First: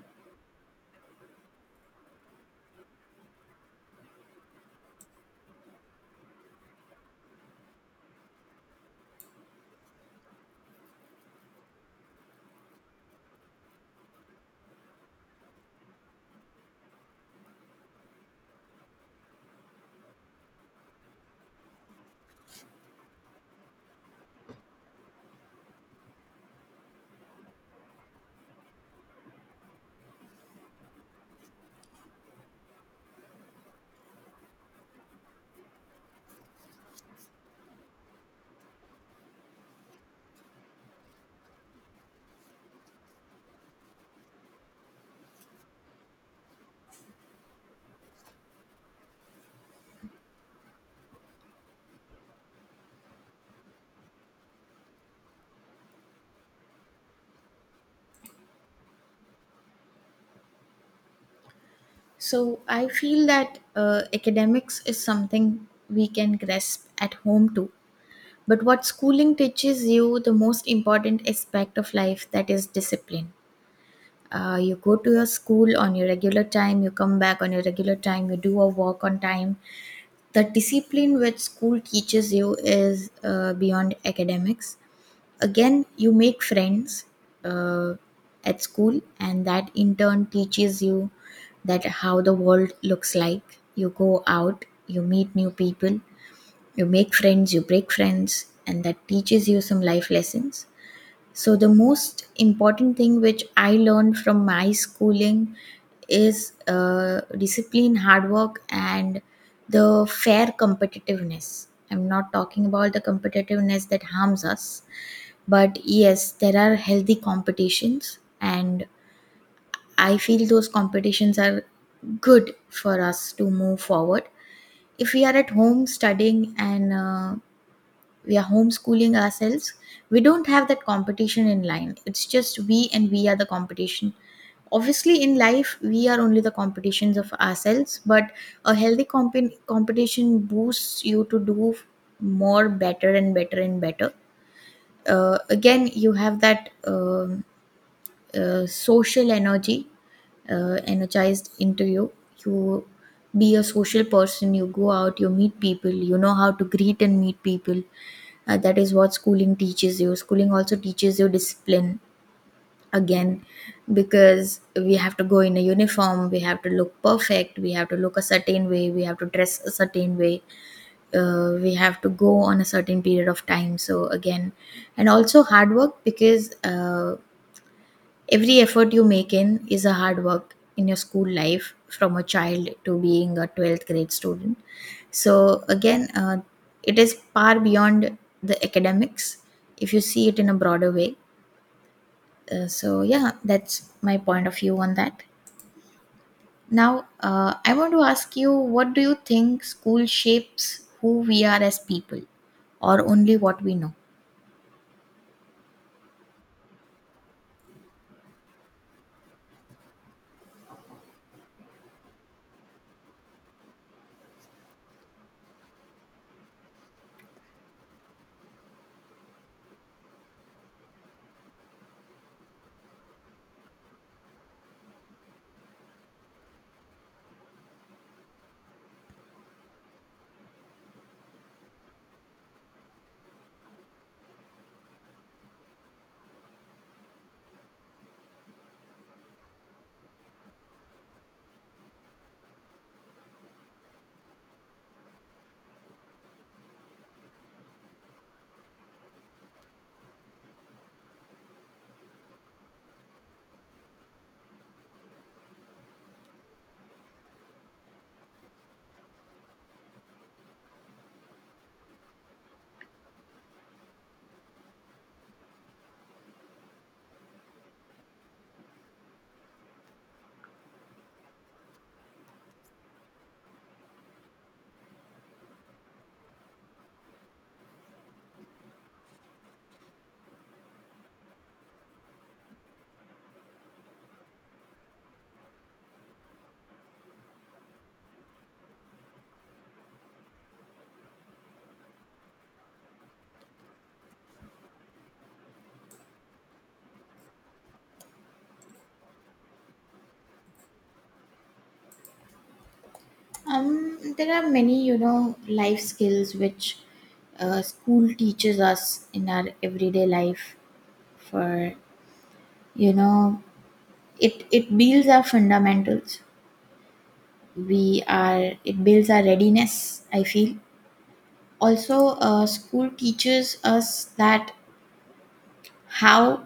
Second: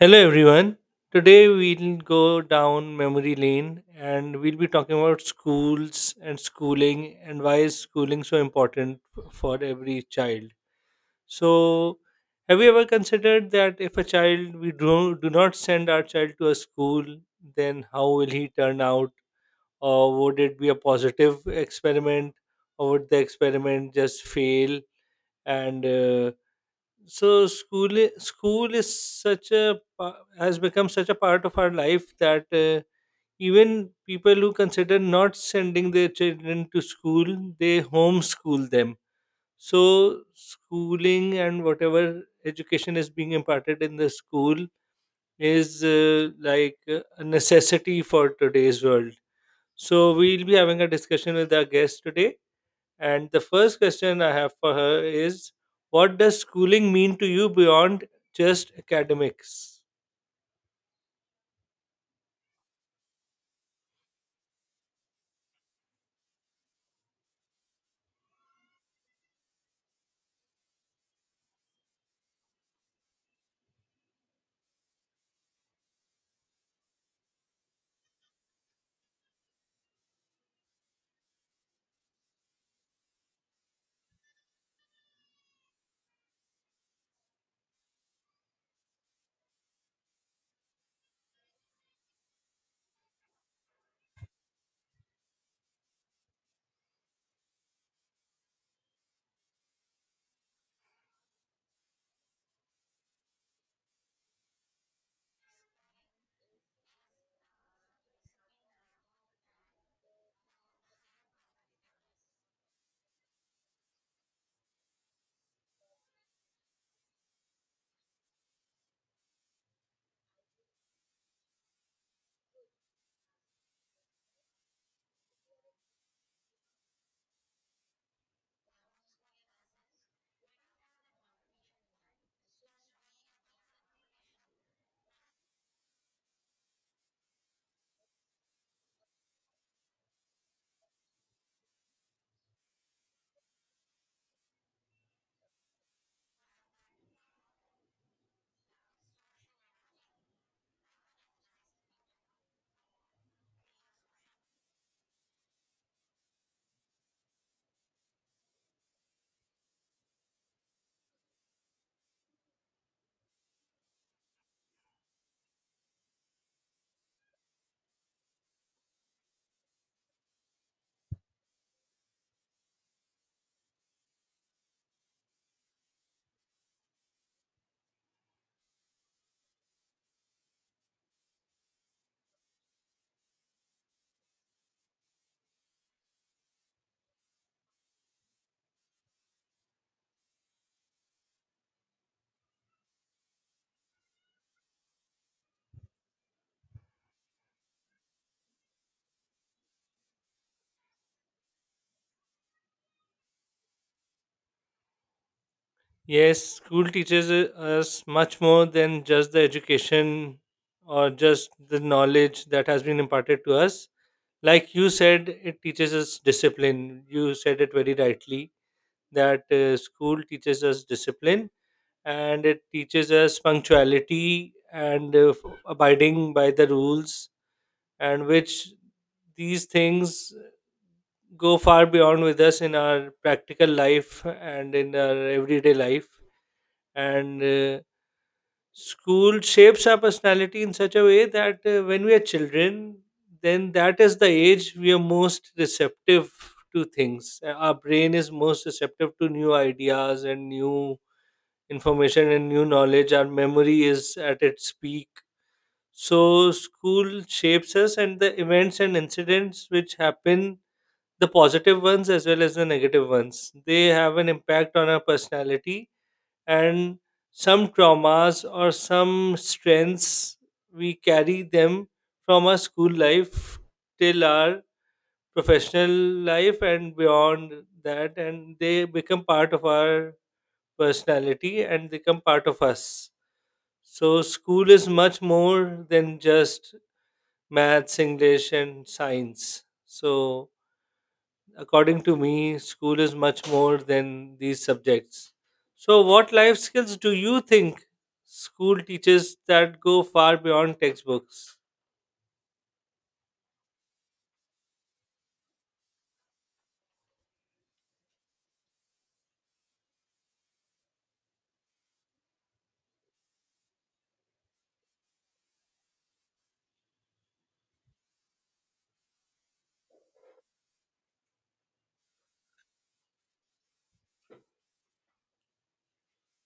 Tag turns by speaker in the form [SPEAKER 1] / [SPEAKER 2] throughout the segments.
[SPEAKER 1] Hello, everyone. Today we'll go down memory lane and we'll be talking about schools and schooling and why is schooling so important for every child. So, have you ever considered that if a child we do not send our child to a school, then how will he turn out? Or would it be a positive experiment, or would the experiment just fail? And so school is such a pa- has become such a part of our life that even people who consider not sending their children to school they homeschool them, so schooling and whatever education is being imparted in the school is like a necessity for today's world. So we'll be having a discussion with our guest today, and the first question I have for her is, what does schooling mean to you beyond just academics?
[SPEAKER 2] So I feel that academics is something we can grasp at home too. But what schooling teaches you, the most important aspect of life, that is discipline. You go to your school on your regular time, you come back on your regular time, you do your work on time. The discipline which school teaches you is beyond academics. Again, you make friends uh, at school, and that in turn teaches you that how the world looks like. You go out, you meet new people, you make friends, you break friends, and that teaches you some life lessons. So the most important thing which I learned from my schooling is discipline, hard work, and the fair competitiveness. I'm not talking about the competitiveness that harms us, but yes, there are healthy competitions, and I feel those competitions are good for us to move forward. If we are at home studying and we are homeschooling ourselves, we don't have that competition in line. It's just we, and we are the competition. Obviously, in life we are only the competitions of ourselves, but a healthy competition boosts you to do more, better and better and better. Again, you have that social energy energized into you. You be a social person, you go out, you meet people, you know how to greet and meet people. That is what schooling teaches you. Schooling also teaches you discipline again, because we have to go in a uniform, we have to look perfect, we have to look a certain way, we have to dress a certain way, we have to go on a certain period of time. So, again, and also hard work, because every effort you make in is a hard work in your school life from a child to being a 12th grade student. So, again, it is far beyond the academics if you see it in a broader way. So, yeah, that's my point of view on that. Now, I want to ask you, what do you think, school shapes who we are as people or only what we know?
[SPEAKER 1] Yes, school teaches us much more than just the education or just the knowledge that has been imparted to us. Like you said, it teaches us discipline. You said it very rightly that school teaches us discipline, and it teaches us punctuality and abiding by the rules, and which these things go far beyond with us in our practical life and in our everyday life. And school shapes our personality in such a way that when we are children, then that is the age we are most receptive to things. Our brain is most receptive to new ideas and new information and new knowledge. Our memory is at its peak. So school shapes us, and the events and incidents which happen, the positive ones as well as the negative ones, they have an impact on our personality. And some traumas or some strengths, we carry them from our school life till our professional life and beyond that, and they become part of our personality and they become part of us. So, school is much more than just maths, English, and science. So, according to me, school is much more than these subjects. So, what life skills do you think school teaches that go far beyond textbooks?
[SPEAKER 2] There are many, you know, life skills which school teaches us in our everyday life. For you know, it builds our fundamentals. We are It builds our readiness. I feel also school teaches us that how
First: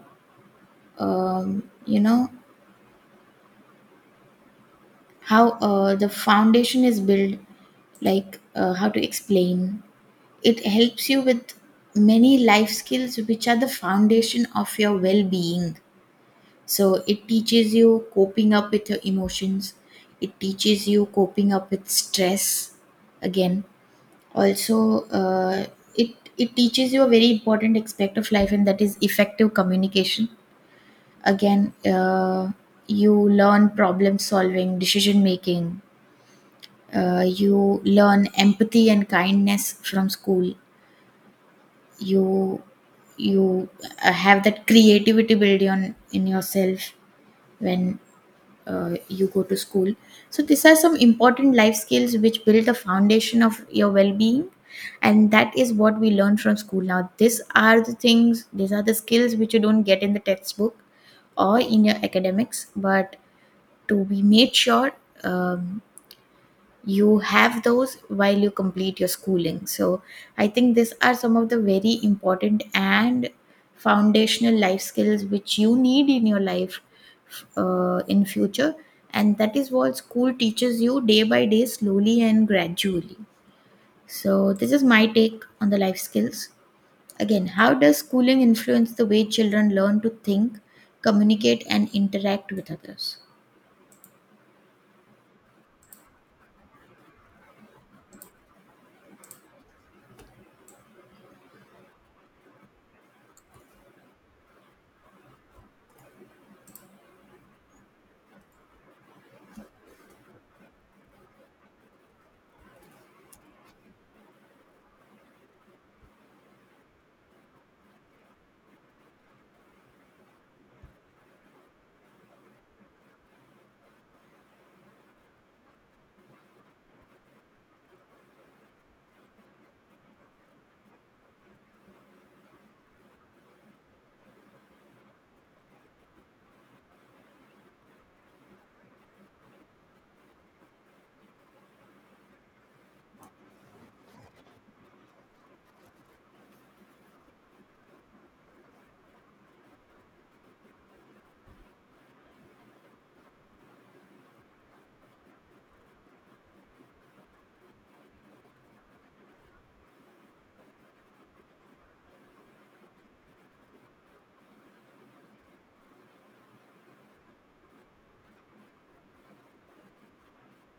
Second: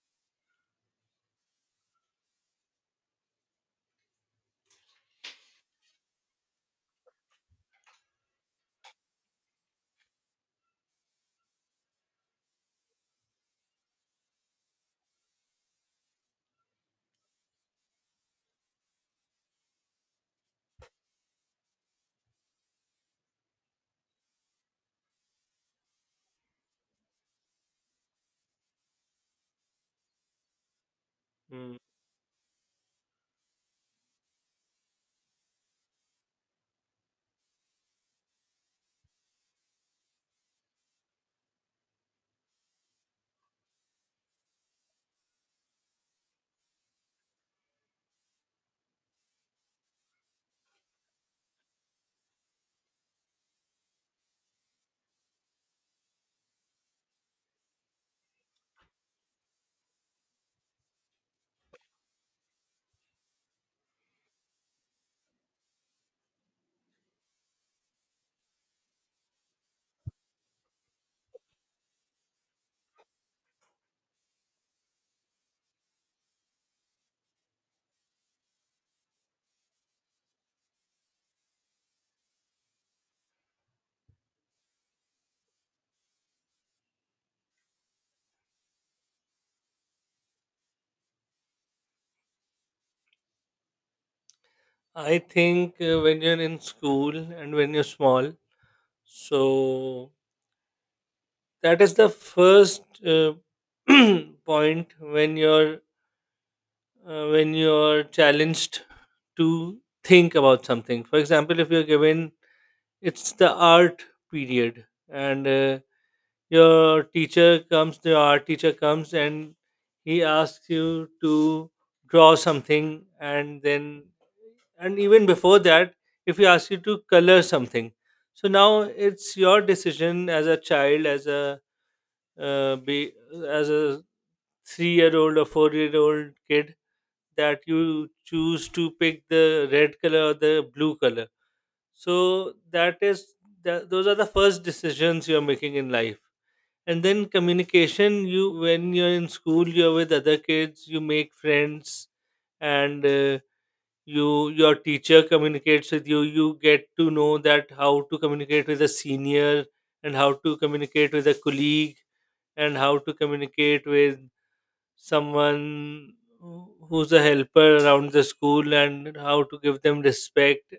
[SPEAKER 2] you know how the foundation is built, like how to explain, it helps you with many life skills which are the foundation of your well being. So, it teaches you coping up with your emotions, it teaches you coping up with stress again. Also, it, it teaches you a very important aspect of life, and that is effective communication. Again,
[SPEAKER 1] Hmm.
[SPEAKER 2] you learn problem solving, decision making, you learn empathy and kindness from school. You you uh, have that creativity building on in yourself when you go to school. So these are some important life skills which build the foundation of your well-being, and that is what we learn from school. Now, these are the things, these are the skills which you don't get in the textbook or in your academics, but to be made sure, um, you have those while you complete your schooling. So I think these are some of the very important and foundational life skills which you need in your life in future, and that is what school teaches you day by day, slowly and gradually. So this is my take on the life skills. Again, how does schooling influence the way children learn to think, communicate, and interact with others?
[SPEAKER 1] I think when you're in school and when you're small, so that is the first point when you're challenged to think about something. For example, if you're given, it's the art period and your teacher comes, the art teacher comes, and he asks you to draw something, and then, and even before that, if he asks you to color something. So now it's your decision as a child, uh, be as a 3-year-old or 4-year-old kid, that you choose to pick the red color or the blue color. So those are the first decisions you're making in life. And then communication, you, when you're in school, you're with other kids, you make friends, and you your teacher communicates with you, you get to know that how to communicate with a senior, and how to communicate with a colleague, and how to communicate with someone who's a helper around the school, and how to give them respect.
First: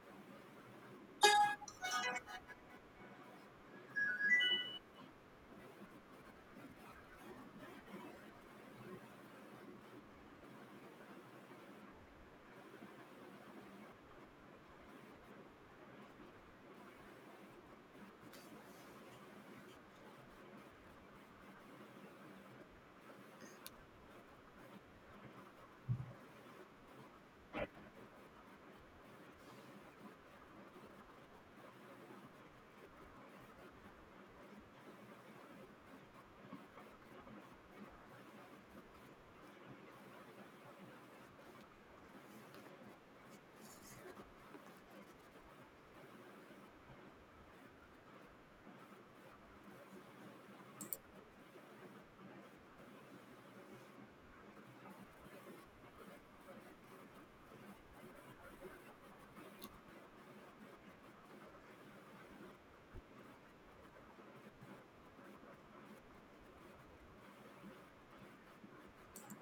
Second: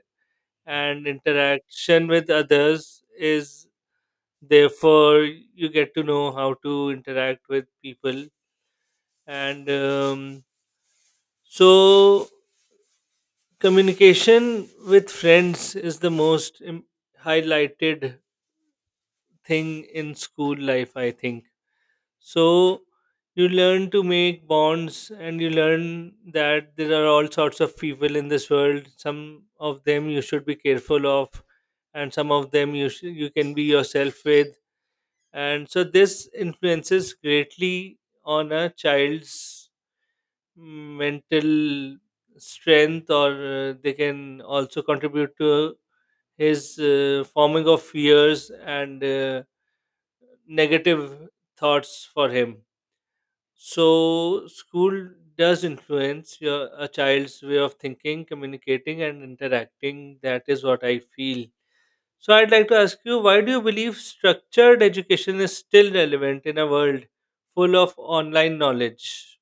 [SPEAKER 1] And interaction with others is, therefore, you get to know how to interact with people. And so communication with friends is the most highlighted thing in school life, I think. So you learn to make bonds, and you learn that there are all sorts of people in this world, some of them you should be careful of, and some of them you can be yourself with. And so this influences greatly on a child's mental strength, or they can also contribute to his forming of fears and negative thoughts for him. So school does influence your a child's way of thinking, communicating, and interacting. That is what I feel. So I'd like to ask you, why do you believe structured education is still relevant in a world full of online knowledge?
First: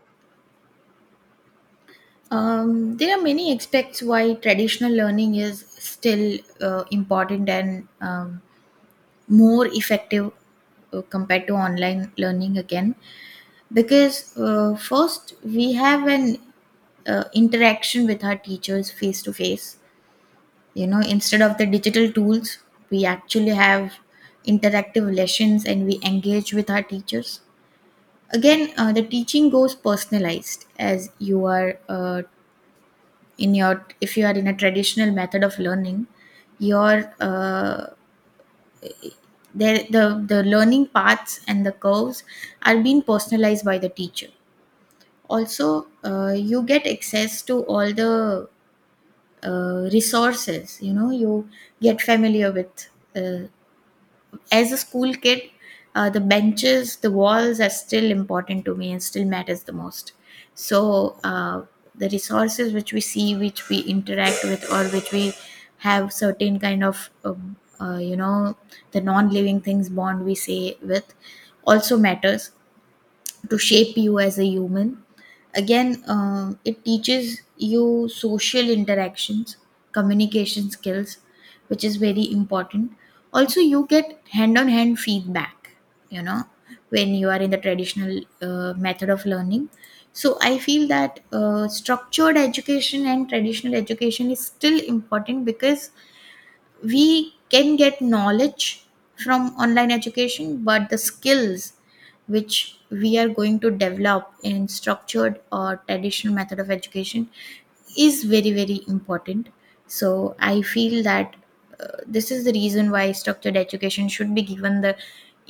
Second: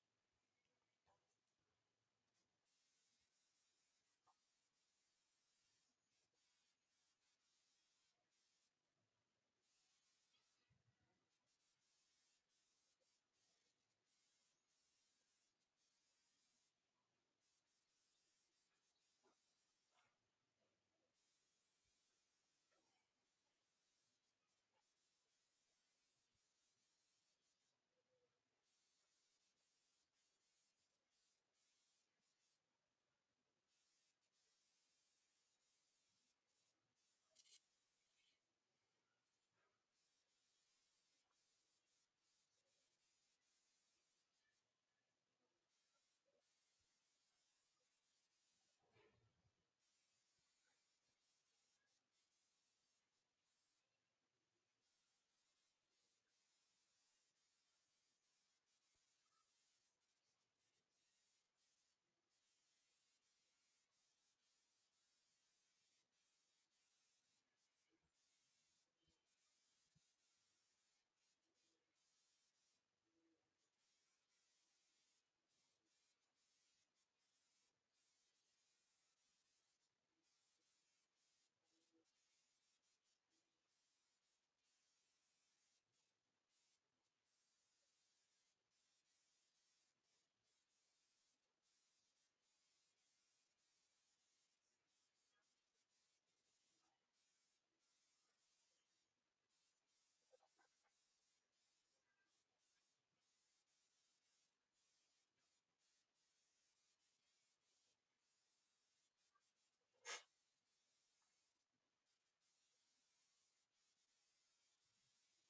[SPEAKER 2] There are many aspects why traditional learning is still important and more effective compared to online learning. Again, because first we have an interaction with our teachers face to face, instead of the digital tools. We actually have interactive lessons and we engage with our teachers. Again, the teaching goes personalized, as you are in your if you are in a traditional method of learning, your there the learning paths and the curves are being personalized by the teacher. Also, you get access to all the resources, you know, you get familiar with, uh, as a school kid, the benches, the walls are still important to me and still matters the most. So, the resources which we see, which we interact with, or which we have certain kind of, the non-living things bond we say with, also matters to shape you as a human. Again, it teaches you social interactions, communication skills, which is very important. Also, you get hand on hand feedback, you know, when you are in the traditional method of learning. So, I feel that structured education and traditional education is still important because we can get knowledge from online education, but the skills which we are going to develop in structured or traditional method of education is very very important. So I feel that this is the reason why structured education should be given the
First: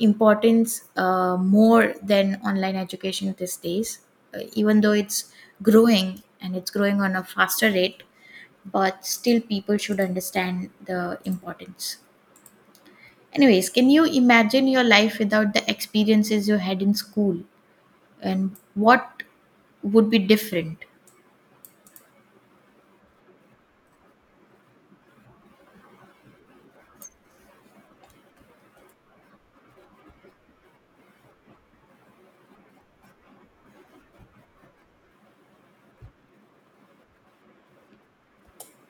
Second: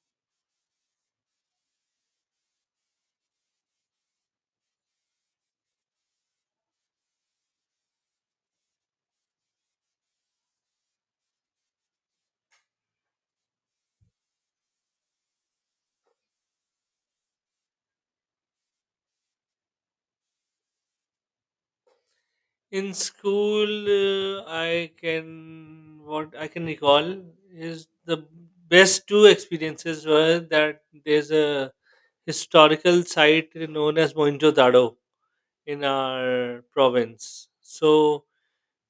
[SPEAKER 2] importance, more than online education these days, even though it's growing and it's growing on a faster rate, but still people should understand the importance. Anyways, can you imagine your life without the experiences you had in school, and what would be different?
[SPEAKER 1] In school, I can what I can recall is, the best two experiences were that there's a historical site known as Mohenjo-daro in our province. So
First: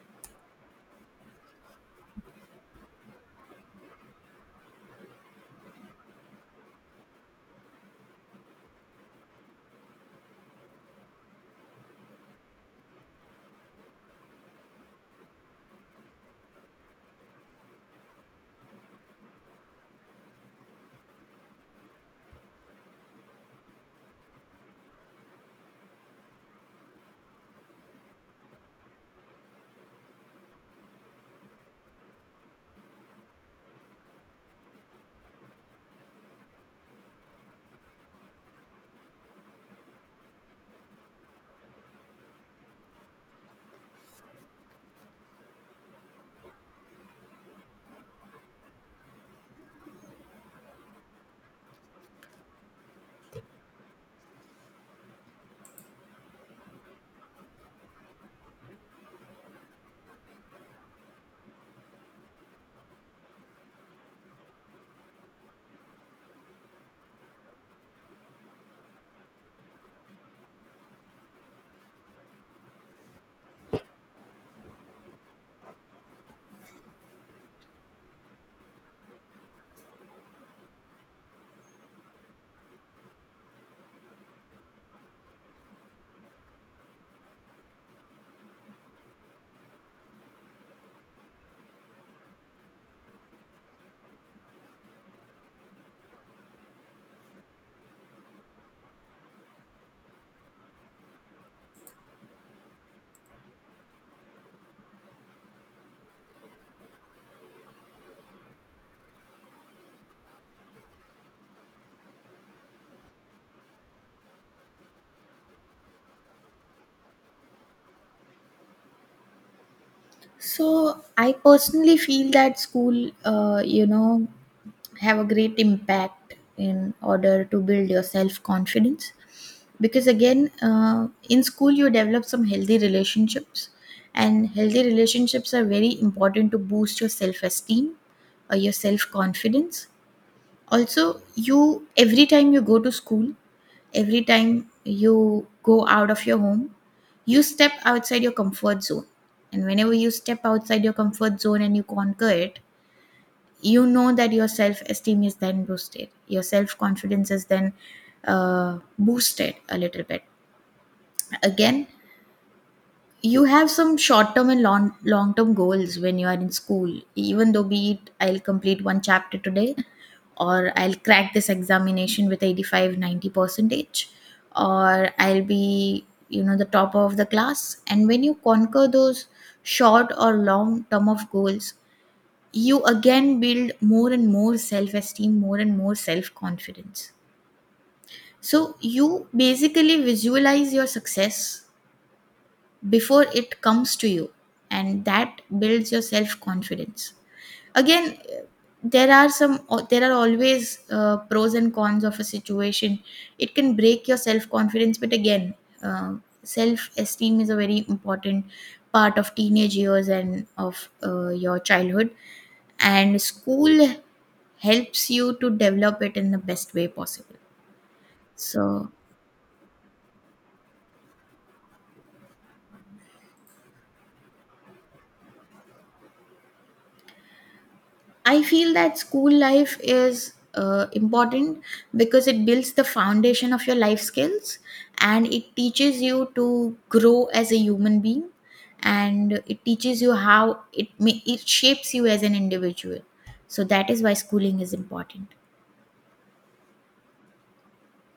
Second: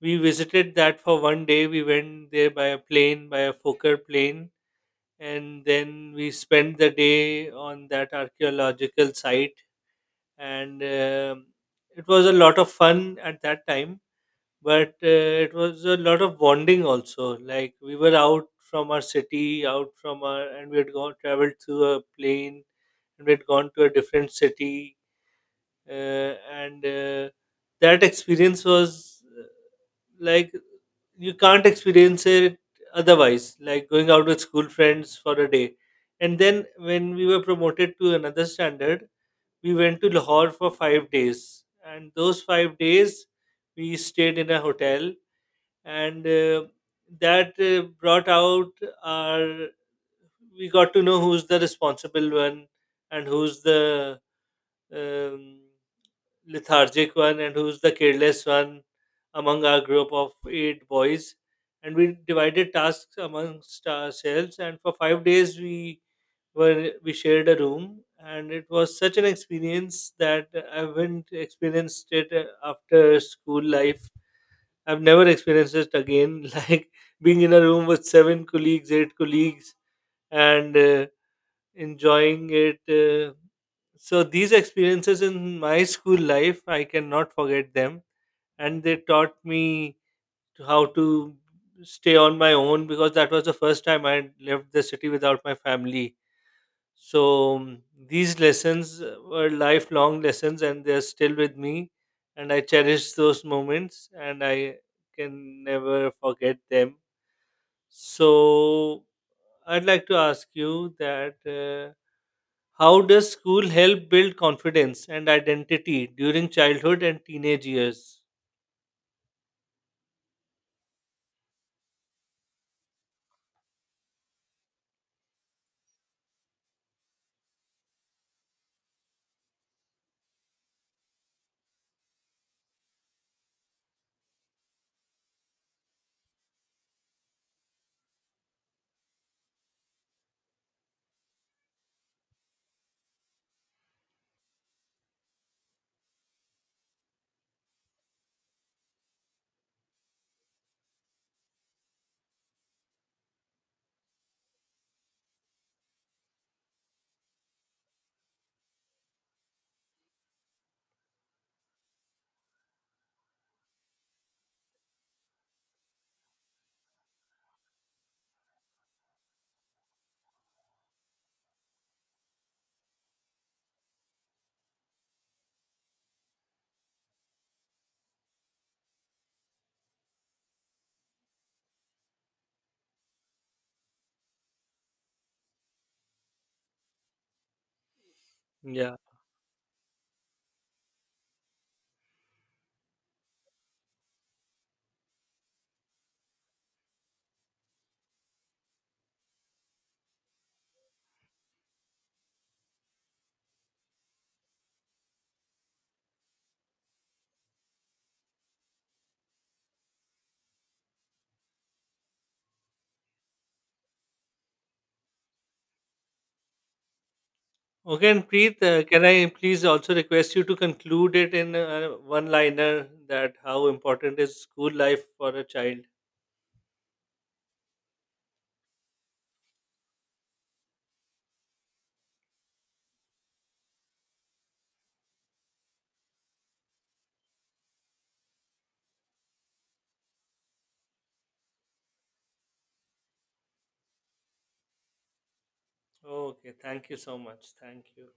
[SPEAKER 1] we visited that for one day. We went there by a plane, by a Fokker plane, and then we spent the day on that archaeological site. And it was a lot of fun at that time, but it was a lot of bonding also. Like, we were out from our city, out from our and we had gone traveled through a plane, and we had gone to a different city. And that experience was like, you can't experience it otherwise, like going out with school friends for a day. And then when we were promoted to another standard, we went to Lahore for 5 days, and those 5 days we stayed in a hotel. And that brought out our we got to know who's the responsible one, and who's the um, lethargic one, and who's the careless one among our group of eight boys. And we divided tasks amongst ourselves. And for 5 days, we shared a room, and it was such an experience that I haven't experienced it after school life. I've never experienced it again. Like being in a room with seven colleagues, eight colleagues, and enjoying it. So these experiences in my school life, I cannot forget them, and they taught me to how to stay on my own, because that was the first time I left the city without my family. So these lessons were lifelong lessons, and they're still with me, and I cherish those moments, and I can never forget them. So I'd like to ask you that. How does school help build confidence and identity during childhood and teenage years?
[SPEAKER 2] So I personally feel that school, have a great impact in order to build your self confidence, because again in school you develop some healthy relationships, and healthy relationships are very important to boost your self esteem or your self confidence. Also, you every time you go to school, every time you go out of your home, you step outside your comfort zone, and whenever you step outside your comfort zone and you conquer it, you know that your self esteem is then boosted, your self confidence is then boosted a little bit. Again, you have some short term and long long term goals when you are in school, even though be it, I'll complete one chapter today, or I'll crack this examination with 85, 90 percentage, or I'll be the top of the class. And when you conquer those short or long term of goals, you again build more and more self esteem, more and more self confidence. So
[SPEAKER 1] Yeah.
[SPEAKER 2] you basically visualize your success before it comes to you, and that builds your self confidence. Again, there are some there are always pros and cons of a situation. It can break your self confidence, but again, uh, self esteem is a very important part of teenage years and of your childhood, and school helps you to develop it in the best way possible.
[SPEAKER 1] Okay, and Preet,
[SPEAKER 2] So
[SPEAKER 1] can I please also request you to conclude it in one liner that how important is school life for a child?
[SPEAKER 2] I feel that school life is important because it builds the foundation of your life skills, and it teaches you to grow as a human being, and it teaches you how it shapes you as an individual. So that is why schooling is important.
[SPEAKER 1] Okay, thank you so much. Thank you.